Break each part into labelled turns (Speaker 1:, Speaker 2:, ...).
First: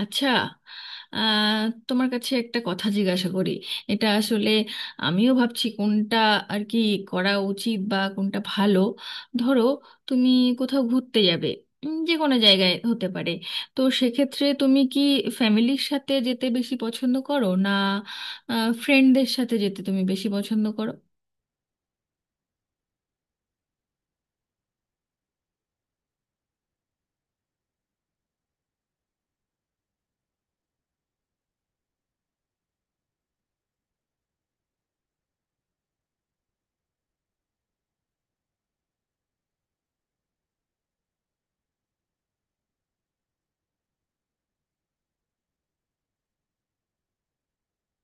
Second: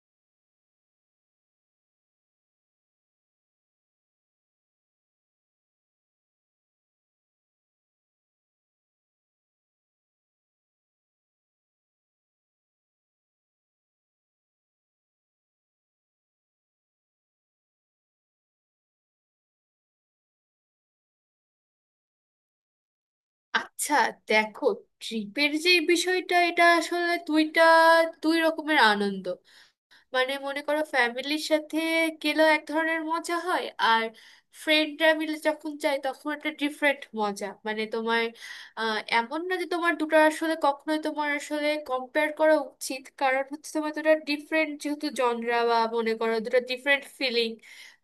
Speaker 1: আচ্ছা, আহ, তোমার কাছে একটা কথা জিজ্ঞাসা করি। এটা আসলে আমিও ভাবছি কোনটা আর কি করা উচিত বা কোনটা ভালো। ধরো তুমি কোথাও ঘুরতে যাবে, যে কোনো জায়গায় হতে পারে। তো সেক্ষেত্রে তুমি কি ফ্যামিলির সাথে যেতে বেশি পছন্দ করো, না ফ্রেন্ডদের সাথে যেতে তুমি বেশি পছন্দ করো?
Speaker 2: আচ্ছা, দেখো, ট্রিপের যে বিষয়টা এটা আসলে দুইটা দুই রকমের আনন্দ। মানে মনে করো, ফ্যামিলির সাথে গেলেও এক ধরনের মজা হয়, আর ফ্রেন্ডরা মিলে যখন যায় তখন একটা ডিফারেন্ট মজা। মানে তোমার এমন না যে তোমার দুটো আসলে কখনোই তোমার আসলে কম্পেয়ার করা উচিত, কারণ হচ্ছে তোমার দুটো ডিফারেন্ট, যেহেতু জনরা, বা মনে করো দুটো ডিফারেন্ট ফিলিং।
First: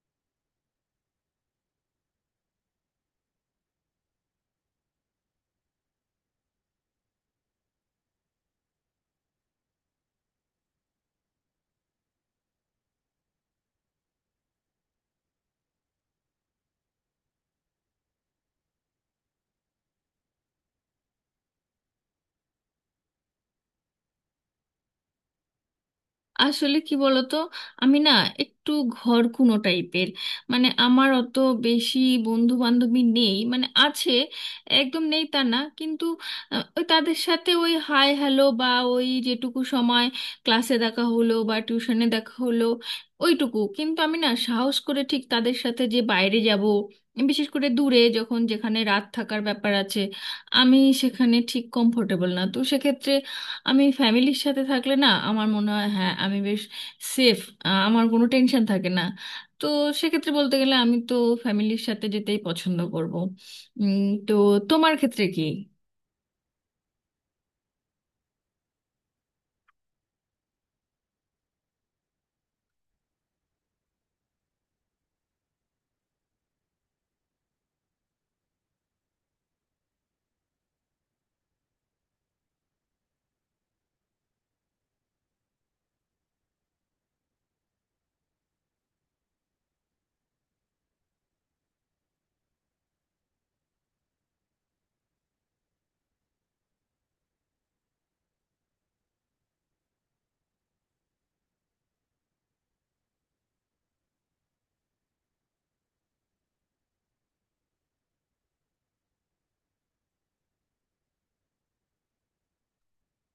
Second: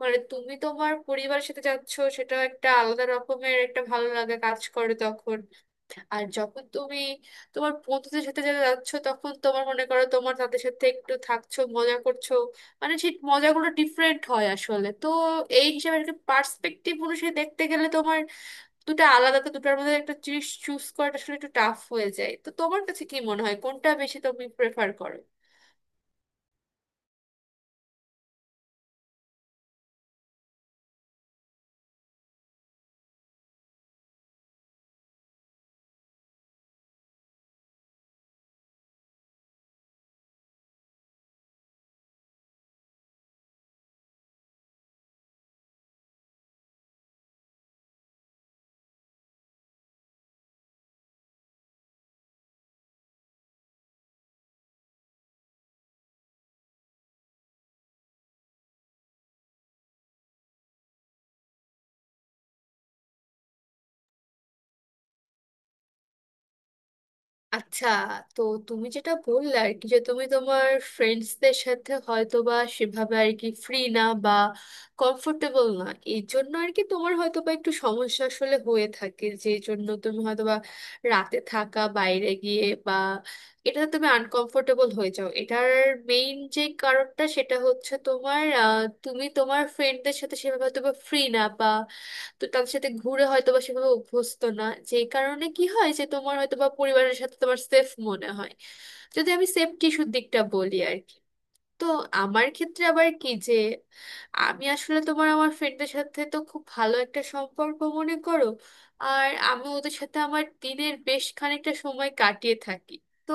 Speaker 2: মানে তুমি তোমার পরিবারের সাথে যাচ্ছ, সেটা একটা আলাদা রকমের একটা ভালো লাগা কাজ করে তখন। আর যখন তুমি তোমার বন্ধুদের সাথে যারা যাচ্ছ, তখন তোমার মনে করো তোমার তাদের সাথে একটু থাকছো, মজা করছো। মানে সেই মজাগুলো ডিফারেন্ট হয় আসলে। তো এই হিসাবে একটা পার্সপেক্টিভ অনুসারে দেখতে গেলে তোমার দুটো আলাদা, তো দুটার মধ্যে একটা জিনিস চুজ করাটা আসলে একটু টাফ হয়ে যায়। তো তোমার কাছে কি মনে হয়, কোনটা বেশি তুমি প্রেফার করো?
Speaker 1: আসলে কি বলতো, আমি না একটু ঘরকুনো টাইপের। মানে আমার অত বেশি বন্ধু বান্ধবী নেই, মানে আছে, একদম নেই তা না, কিন্তু ওই তাদের সাথে ওই হাই হ্যালো, বা ওই যেটুকু সময় ক্লাসে দেখা হলো বা টিউশনে দেখা হলো ওইটুকু। কিন্তু আমি না সাহস করে ঠিক তাদের সাথে যে বাইরে যাব, বিশেষ করে দূরে যখন যেখানে রাত থাকার ব্যাপার আছে, আমি সেখানে ঠিক কমফোর্টেবল না। তো সেক্ষেত্রে আমি ফ্যামিলির সাথে থাকলে না আমার মনে হয় হ্যাঁ আমি বেশ সেফ, আমার কোনো টেনশন থাকে না। তো সেক্ষেত্রে বলতে গেলে আমি তো ফ্যামিলির সাথে যেতেই পছন্দ করব। উম, তো তোমার ক্ষেত্রে কি?
Speaker 2: আচ্ছা, তো তুমি যেটা বললে আর কি, যে তুমি তোমার ফ্রেন্ডসদের সাথে হয়তো বা সেভাবে আর কি ফ্রি না, বা কমফোর্টেবল না, এই জন্য আর কি তোমার হয়তো বা একটু সমস্যা আসলে হয়ে থাকে, যে জন্য তুমি হয়তো বা রাতে থাকা বাইরে গিয়ে বা এটাতে তুমি আনকমফোর্টেবল হয়ে যাও। এটার মেইন যে কারণটা সেটা হচ্ছে তোমার তুমি তোমার ফ্রেন্ডদের সাথে সেভাবে হয়তো বা ফ্রি না, তো তাদের সাথে ঘুরে হয়তো বা সেভাবে অভ্যস্ত না। যেই কারণে কি হয়, যে তোমার হয়তো বা পরিবারের সাথে তোমার সেফ মনে হয়, যদি আমি সেফটি ইস্যুর দিকটা বলি আর কি। তো আমার ক্ষেত্রে আবার কি, যে আমি আসলে তোমার আমার ফ্রেন্ডদের সাথে তো খুব ভালো একটা সম্পর্ক মনে করো, আর আমি ওদের সাথে আমার দিনের বেশ খানিকটা সময় কাটিয়ে থাকি। তো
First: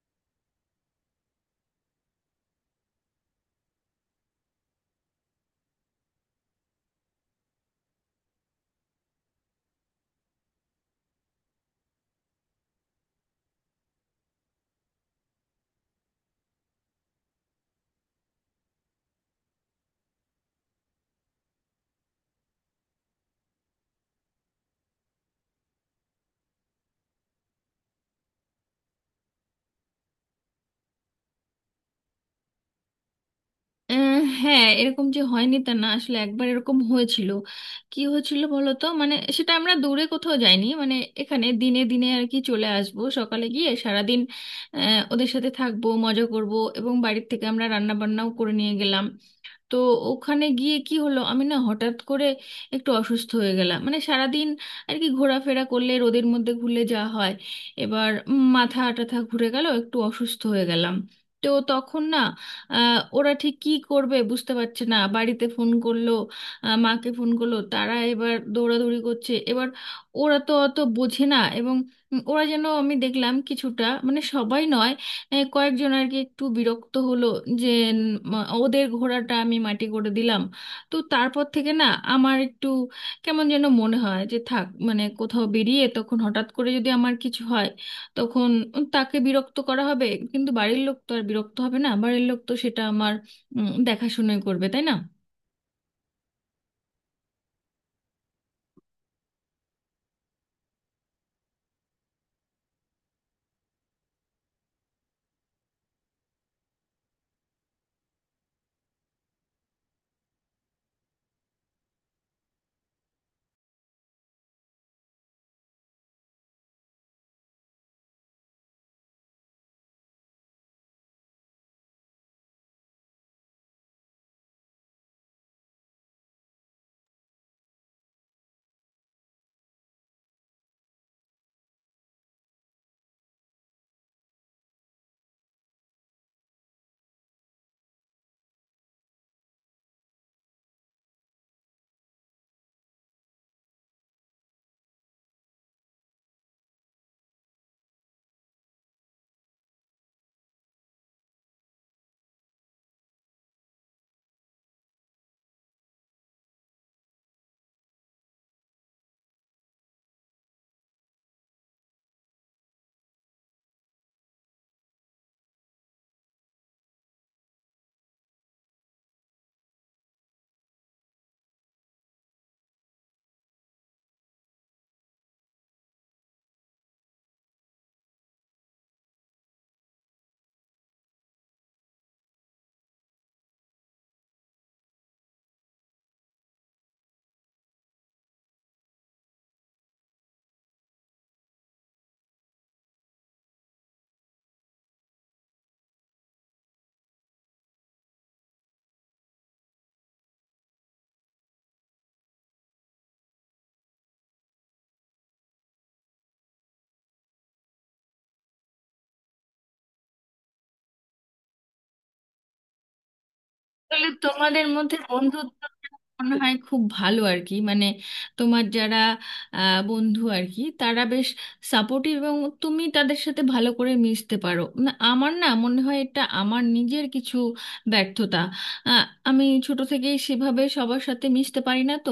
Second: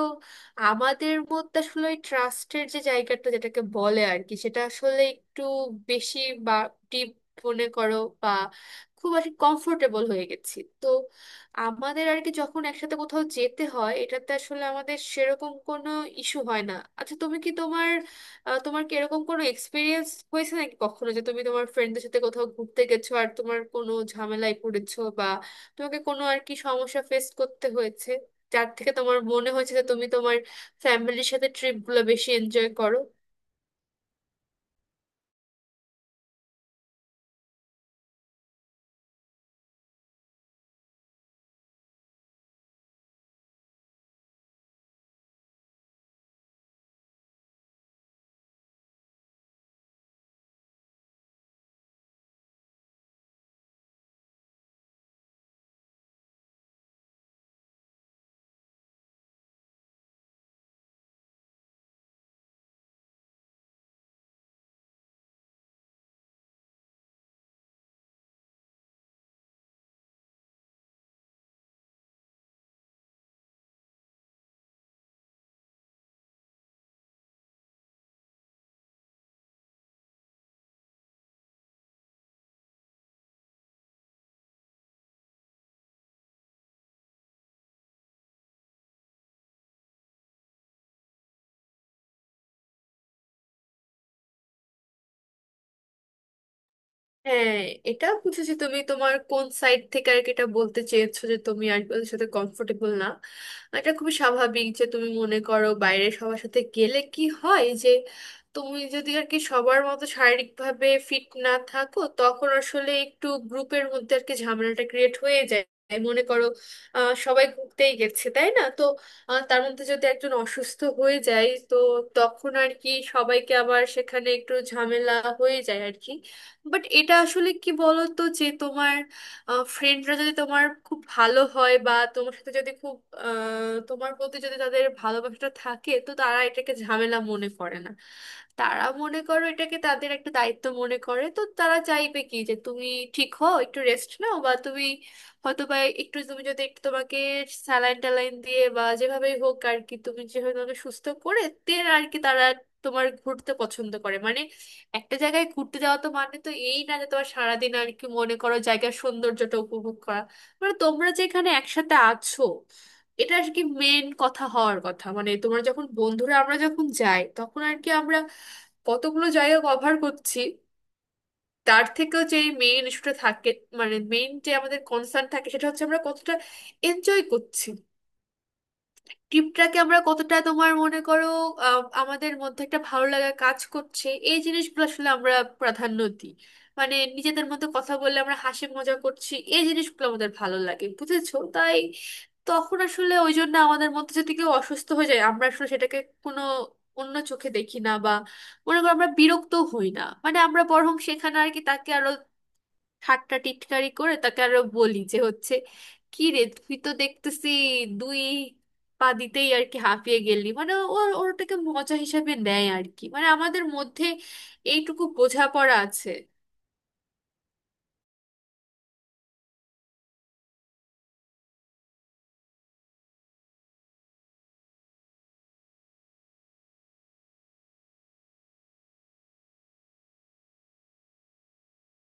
Speaker 2: আমাদের মধ্যে আসলে ওই ট্রাস্টের যে জায়গাটা, যেটাকে বলে আর কি, সেটা আসলে একটু বেশি বা ডিপ, মনে করো, বা খুব আর কমফোর্টেবল হয়ে গেছি। তো আমাদের আর কি যখন একসাথে কোথাও যেতে হয়, এটাতে আসলে আমাদের সেরকম কোনো ইস্যু হয় না। আচ্ছা, তুমি কি তোমার তোমার কি এরকম কোনো এক্সপিরিয়েন্স হয়েছে নাকি কখনো, যে তুমি তোমার ফ্রেন্ডদের সাথে কোথাও ঘুরতে গেছো আর তোমার কোনো ঝামেলায় পড়েছো, বা তোমাকে কোনো আর কি সমস্যা ফেস করতে হয়েছে, যার থেকে তোমার মনে হয়েছে যে তুমি তোমার ফ্যামিলির সাথে ট্রিপগুলো বেশি এনজয় করো?
Speaker 1: আহ, হ্যাঁ, এরকম যে হয়নি তা না, আসলে একবার এরকম হয়েছিল। কি হয়েছিল বলো তো, মানে সেটা আমরা দূরে কোথাও যাইনি, মানে এখানে দিনে দিনে আর কি চলে আসবো, সকালে গিয়ে সারাদিন ওদের সাথে থাকবো মজা করব। এবং বাড়ির থেকে আমরা রান্না বান্নাও করে নিয়ে গেলাম। তো ওখানে গিয়ে কি হলো, আমি না হঠাৎ করে একটু অসুস্থ হয়ে গেলাম। মানে সারাদিন আর কি ঘোরাফেরা করলে রোদের মধ্যে ঘুরলে যা হয়, এবার মাথা টাথা ঘুরে গেল, একটু অসুস্থ হয়ে গেলাম। তো তখন না ওরা ঠিক কি করবে বুঝতে পারছে না, বাড়িতে ফোন করলো, মাকে ফোন করলো, তারা এবার দৌড়াদৌড়ি করছে। এবার ওরা তো অত বোঝে না, এবং ওরা যেন আমি দেখলাম কিছুটা, মানে সবাই নয়, কয়েকজন আর কি একটু বিরক্ত হলো যে উম, ওদের ঘোড়াটা আমি মাটি করে দিলাম। তো তারপর থেকে না আমার একটু কেমন যেন মনে হয় যে থাক, মানে কোথাও বেরিয়ে তখন হঠাৎ করে যদি আমার কিছু হয় তখন তাকে বিরক্ত করা হবে। কিন্তু বাড়ির লোক তো আর বিরক্ত হবে না, বাড়ির লোক তো সেটা আমার দেখাশুনোই করবে, তাই না?
Speaker 2: হ্যাঁ, এটা বুঝেছি, তুমি তোমার কোন সাইড থেকে আর কি এটা বলতে চেয়েছো, যে তুমি আর কি ওদের সাথে কমফোর্টেবল না। এটা খুবই স্বাভাবিক যে তুমি মনে করো বাইরে সবার সাথে গেলে কি হয়, যে তুমি যদি আর কি সবার মতো শারীরিকভাবে ফিট না থাকো, তখন আসলে একটু গ্রুপের মধ্যে আর কি ঝামেলাটা ক্রিয়েট হয়ে যায়। মনে করো, সবাই ঘুরতেই গেছে তাই না, তো তার মধ্যে যদি একজন অসুস্থ হয়ে যায়, তো তখন আর কি সবাইকে আবার সেখানে একটু ঝামেলা হয়ে যায় আর কি। বাট এটা আসলে কি বলতো, যে তোমার ফ্রেন্ডরা যদি তোমার খুব ভালো হয়, বা তোমার সাথে যদি খুব তোমার প্রতি যদি তাদের ভালোবাসাটা থাকে, তো তারা এটাকে ঝামেলা মনে করে না। তারা মনে করো এটাকে তাদের একটা দায়িত্ব মনে করে। তো তারা চাইবে কি, যে তুমি ঠিক হও, একটু রেস্ট নাও, বা তুমি হয়তো বা একটু তুমি যদি একটু তোমাকে স্যালাইন ট্যালাইন দিয়ে বা যেভাবেই হোক আর কি, তুমি যেভাবে তোমাকে সুস্থ করে দেন আর কি, তারা তোমার ঘুরতে পছন্দ করে। মানে একটা জায়গায় ঘুরতে যাওয়া, তো মানে তো এই না যে তোমার সারাদিন আর কি মনে করো জায়গার সৌন্দর্যটা উপভোগ করা, মানে তোমরা যেখানে একসাথে আছো এটা আর কি মেন কথা হওয়ার কথা। মানে তোমরা যখন বন্ধুরা, আমরা যখন যাই, তখন আর কি আমরা কতগুলো জায়গা কভার করছি তার থেকেও যে মেইন ইস্যুটা থাকে, মানে মেইন যে আমাদের কনসার্ন থাকে, সেটা হচ্ছে আমরা কতটা এনজয় করছি, টিমটাকে আমরা কতটা তোমার মনে করো আমাদের মধ্যে একটা ভালো লাগা কাজ করছে, এই জিনিসগুলো আসলে আমরা প্রাধান্য দিই। মানে নিজেদের মধ্যে কথা বললে আমরা হাসি মজা করছি, এই জিনিসগুলো আমাদের ভালো লাগে, বুঝেছো? তাই তখন আসলে ওই জন্য আমাদের মধ্যে যদি কেউ অসুস্থ হয়ে যায়, আমরা আসলে সেটাকে কোনো অন্য চোখে দেখি না, বা মনে করো আমরা বিরক্ত হই না। মানে আমরা বরং সেখানে আর কি তাকে আরো ঠাট্টা টিটকারি করে তাকে আরো বলি, যে হচ্ছে কি রে, তুই তো দেখতেছি দুই পা দিতেই আর কি হাঁপিয়ে গেলি। মানে ওর ওটাকে মজা হিসাবে নেয় আর কি, মানে আমাদের মধ্যে
Speaker 1: তাহলে তোমাদের মধ্যে
Speaker 2: এইটুকু
Speaker 1: বন্ধুত্ব
Speaker 2: বোঝাপড়া আছে।
Speaker 1: মনে হয় খুব ভালো আর কি, মানে তোমার যারা বন্ধু আর কি তারা বেশ সাপোর্টিভ। এবং তুমি তাদের সাথে ভালো করে মিশতে পারো না, আমার না মনে হয় এটা আমার নিজের কিছু ব্যর্থতা। আমি ছোট থেকেই সেভাবে সবার সাথে মিশতে পারি না। তো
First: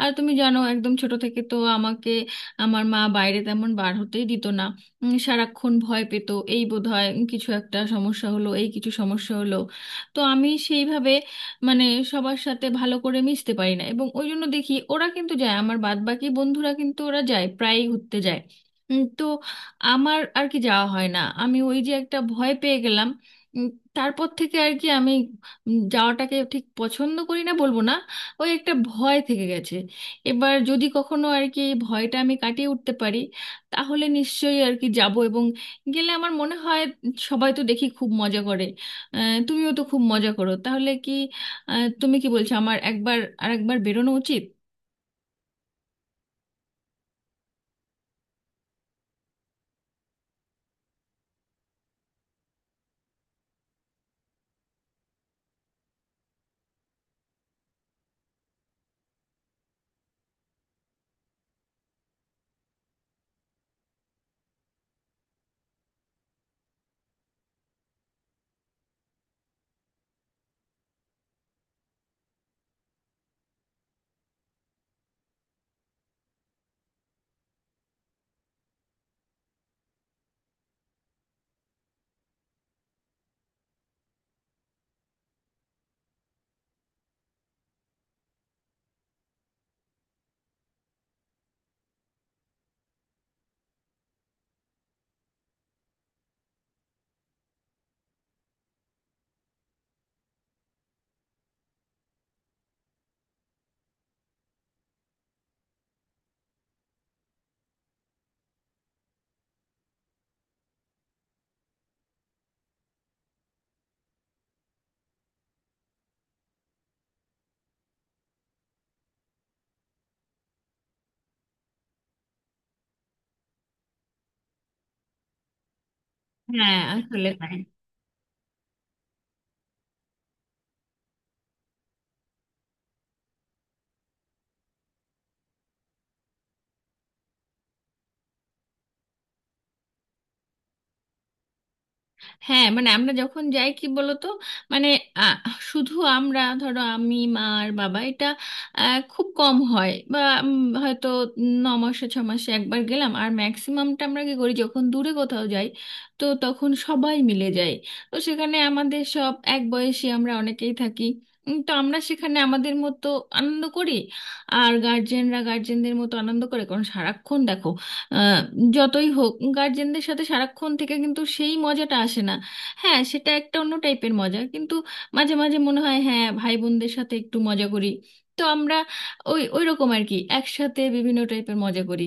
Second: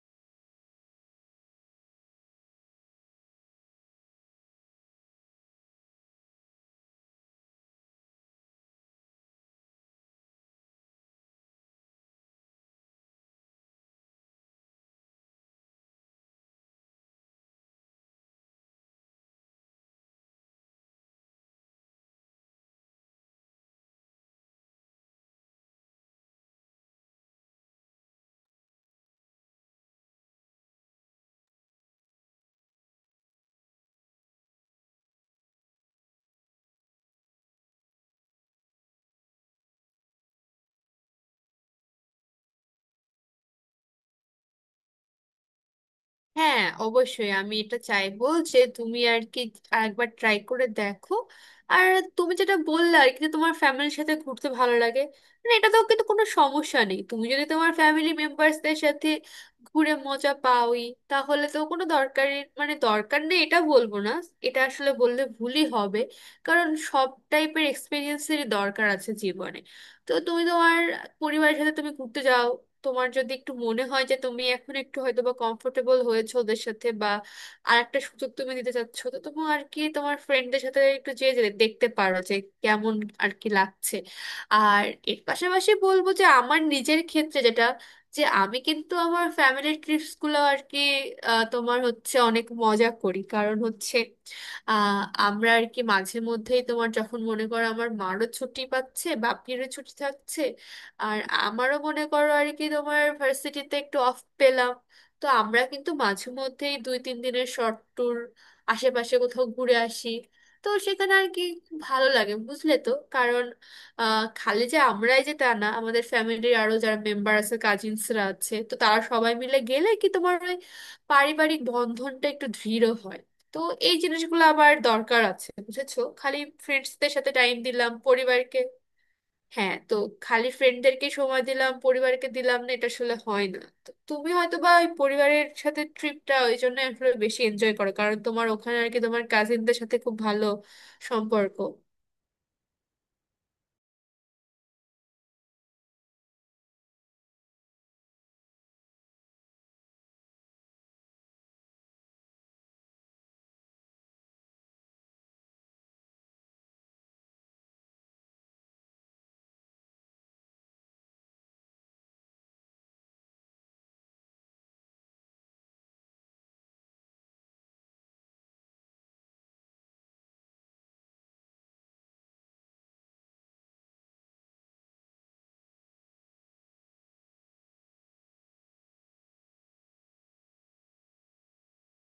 Speaker 1: আর তুমি জানো, একদম ছোট থেকে তো আমাকে আমার মা বাইরে তেমন বার হতেই দিত না, সারাক্ষণ ভয় পেত, এই বোধহয় কিছু একটা সমস্যা হলো, এই কিছু সমস্যা হলো। তো আমি সেইভাবে মানে সবার সাথে ভালো করে মিশতে পারি না, এবং ওই জন্য দেখি ওরা কিন্তু যায়, আমার বাদবাকি বন্ধুরা কিন্তু ওরা যায়, প্রায়ই ঘুরতে যায়। তো আমার আর কি যাওয়া হয় না, আমি ওই যে একটা ভয় পেয়ে গেলাম। উম, তারপর থেকে আর কি আমি যাওয়াটাকে ঠিক পছন্দ করি না বলবো না, ওই একটা ভয় থেকে গেছে। এবার যদি কখনো আর কি এই ভয়টা আমি কাটিয়ে উঠতে পারি তাহলে নিশ্চয়ই আর কি যাব। এবং গেলে আমার মনে হয় সবাই তো দেখি খুব মজা করে, তুমিও তো খুব মজা করো। তাহলে কি তুমি কি বলছো আমার একবার একবার বেরোনো উচিত?
Speaker 2: হ্যাঁ, অবশ্যই আমি এটা চাইবো যে তুমি আর কি একবার ট্রাই করে দেখো। আর তুমি যেটা বললে আর কি, যে তোমার ফ্যামিলির সাথে ঘুরতে ভালো লাগে, মানে এটা তো কিন্তু কোনো সমস্যা নেই। তুমি যদি তোমার ফ্যামিলি মেম্বার্সদের সাথে ঘুরে মজা পাওই, তাহলে তো কোনো দরকারই মানে দরকার নেই এটা বলবো না, এটা আসলে বললে ভুলই হবে। কারণ সব টাইপের এক্সপিরিয়েন্সেরই দরকার আছে জীবনে। তো তুমি তোমার পরিবারের সাথে তুমি ঘুরতে যাও, তোমার যদি একটু মনে হয় যে তুমি এখন একটু হয়তো বা কমফোর্টেবল হয়েছো ওদের সাথে, বা আরেকটা সুযোগ তুমি দিতে চাচ্ছ, তো তুমি আর কি তোমার ফ্রেন্ডদের সাথে একটু যেয়ে যে দেখতে পারো, যে কেমন আর কি লাগছে। আর এর পাশাপাশি বলবো, যে আমার নিজের ক্ষেত্রে যেটা, যে আমি কিন্তু আমার ফ্যামিলির ট্রিপস গুলো আর কি তোমার হচ্ছে অনেক মজা করি, কারণ হচ্ছে আহ আমরা আর কি মাঝে মধ্যেই তোমার যখন মনে করো আমার মারও ছুটি পাচ্ছে, বাপিরও ছুটি থাকছে, আর আমারও মনে করো আর কি তোমার ভার্সিটিতে একটু অফ পেলাম, তো আমরা কিন্তু মাঝে মধ্যেই দুই তিন দিনের শর্ট ট্যুর আশেপাশে কোথাও ঘুরে আসি। তো সেখানে আর কি ভালো লাগে, বুঝলে? তো কারণ খালি যে আমরাই যে তা না, আমাদের ফ্যামিলির আরো যারা মেম্বার আছে, কাজিনসরা আছে, তো তারা সবাই মিলে গেলে কি তোমার ওই পারিবারিক বন্ধনটা একটু দৃঢ় হয়। তো এই জিনিসগুলো আবার দরকার আছে, বুঝেছো? খালি
Speaker 1: হ্যাঁ
Speaker 2: ফ্রেন্ডসদের
Speaker 1: আসলে
Speaker 2: সাথে টাইম
Speaker 1: তাই।
Speaker 2: দিলাম পরিবারকে, হ্যাঁ, তো খালি ফ্রেন্ডদেরকে সময় দিলাম, পরিবারকে দিলাম না, এটা আসলে হয় না। তো তুমি হয়তো বা ওই পরিবারের সাথে ট্রিপটা ওই জন্য আসলে বেশি এনজয় করো, কারণ তোমার ওখানে আর কি তোমার কাজিনদের সাথে খুব ভালো সম্পর্ক।
Speaker 1: হ্যাঁ মানে আমরা যখন যাই কি বলতো, মানে আহ, শুধু আমরা ধরো আমি, মা আর বাবা, এটা খুব কম হয়। বা হয়তো ন মাসে ছ মাসে একবার গেলাম। আর ম্যাক্সিমামটা আমরা কি করি, যখন দূরে কোথাও যাই তো তখন সবাই মিলে যাই। তো সেখানে আমাদের সব এক বয়সী আমরা অনেকেই থাকি। তো আমরা সেখানে আমাদের মতো আনন্দ করি, আর গার্জেনরা গার্জেনদের মতো আনন্দ করে। কারণ সারাক্ষণ দেখো আহ, যতই হোক, গার্জেনদের সাথে সারাক্ষণ থেকে কিন্তু সেই মজাটা আসে না। হ্যাঁ, সেটা একটা অন্য টাইপের মজা, কিন্তু মাঝে মাঝে মনে হয় হ্যাঁ, ভাই বোনদের সাথে একটু মজা করি। তো আমরা ওই ওই রকম আর কি একসাথে বিভিন্ন টাইপের মজা করি।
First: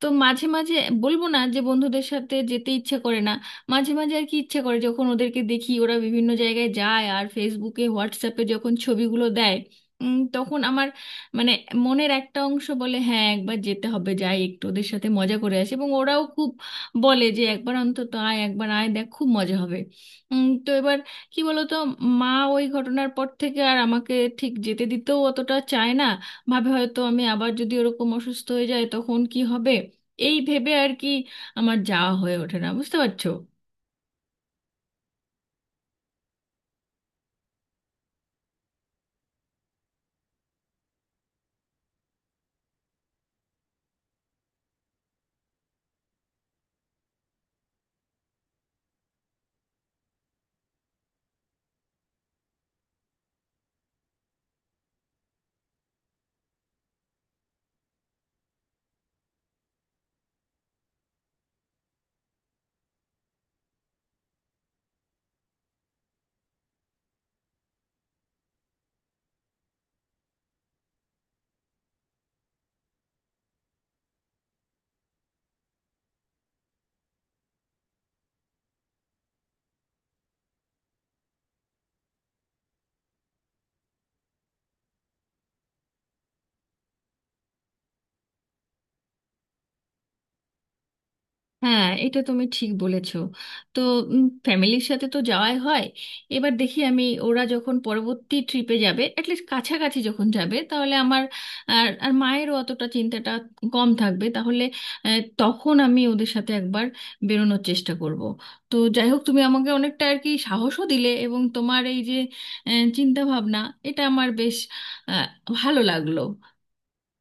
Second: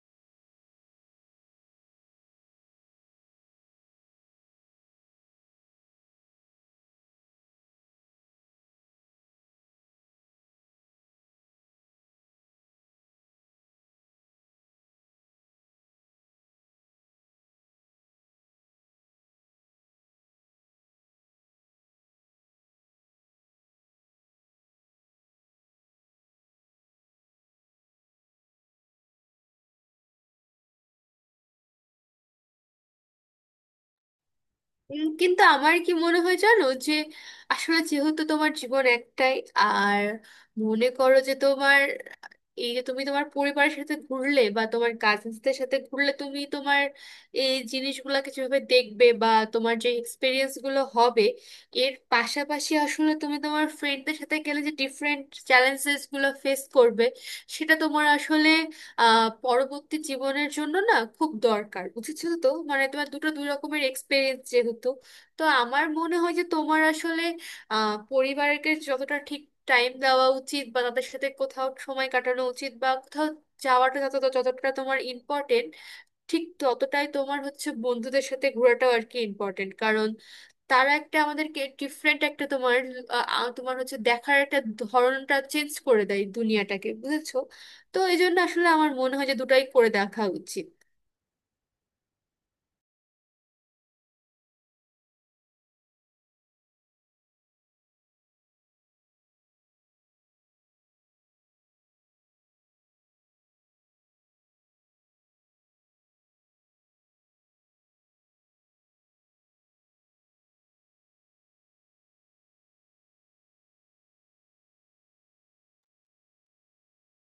Speaker 1: তো মাঝে মাঝে বলবো না যে বন্ধুদের সাথে যেতে ইচ্ছে করে না, মাঝে মাঝে আর কি ইচ্ছে করে, যখন ওদেরকে দেখি ওরা বিভিন্ন জায়গায় যায় আর ফেসবুকে হোয়াটসঅ্যাপে যখন ছবিগুলো দেয়, তখন আমার মানে মনের একটা অংশ বলে হ্যাঁ, একবার যেতে হবে, যাই একটু ওদের সাথে মজা করে আসি। এবং ওরাও খুব বলে যে একবার অন্তত আয়, একবার আয় দেখ খুব মজা হবে। তো এবার কি বলতো, মা ওই ঘটনার পর থেকে আর আমাকে ঠিক যেতে দিতেও অতটা চায় না। ভাবে হয়তো আমি আবার যদি ওরকম অসুস্থ হয়ে যায় তখন কি হবে, এই ভেবে আর কি আমার যাওয়া হয়ে ওঠে না, বুঝতে পারছো?
Speaker 2: কিন্তু আমার কি মনে হয় জানো, যে আসলে যেহেতু তোমার জীবন একটাই, আর মনে করো যে তোমার এই যে তুমি তোমার পরিবারের সাথে ঘুরলে বা তোমার কাজিনসদের সাথে ঘুরলে, তুমি তোমার এই জিনিসগুলোকে যেভাবে দেখবে, বা তোমার যে এক্সপিরিয়েন্স গুলো হবে, এর পাশাপাশি আসলে তুমি তোমার ফ্রেন্ডদের সাথে গেলে যে ডিফারেন্ট চ্যালেঞ্জেস গুলো ফেস করবে, সেটা তোমার আসলে পরবর্তী জীবনের জন্য না খুব দরকার, বুঝেছো? তো মানে তোমার দুটো দুই রকমের এক্সপিরিয়েন্স যেহেতু, তো আমার মনে হয় যে তোমার আসলে পরিবারকে যতটা ঠিক টাইম দেওয়া উচিত বা তাদের সাথে কোথাও সময় কাটানো উচিত বা কোথাও যাওয়াটা যত যতটা তোমার ইম্পর্টেন্ট, ঠিক ততটাই তোমার হচ্ছে বন্ধুদের সাথে ঘোরাটাও আর কি ইম্পর্টেন্ট। কারণ তারা একটা আমাদেরকে ডিফারেন্ট একটা তোমার আহ, আহ, তোমার হচ্ছে দেখার একটা ধরনটা চেঞ্জ করে দেয় দুনিয়াটাকে, বুঝেছো? তো এই জন্য আসলে আমার মনে হয় যে দুটাই করে দেখা উচিত।
Speaker 1: হ্যাঁ, এটা তুমি ঠিক বলেছো। তো ফ্যামিলির সাথে তো যাওয়াই হয়, এবার দেখি আমি, ওরা যখন পরবর্তী ট্রিপে যাবে অ্যাটলিস্ট কাছাকাছি যখন যাবে, তাহলে আমার আর আর মায়েরও অতটা চিন্তাটা কম থাকবে তাহলে। তখন আমি ওদের সাথে একবার বেরোনোর চেষ্টা করব। তো যাই হোক, তুমি আমাকে অনেকটা আর কি সাহসও দিলে, এবং তোমার এই যে চিন্তা ভাবনা এটা আমার বেশ আহ, ভালো লাগলো।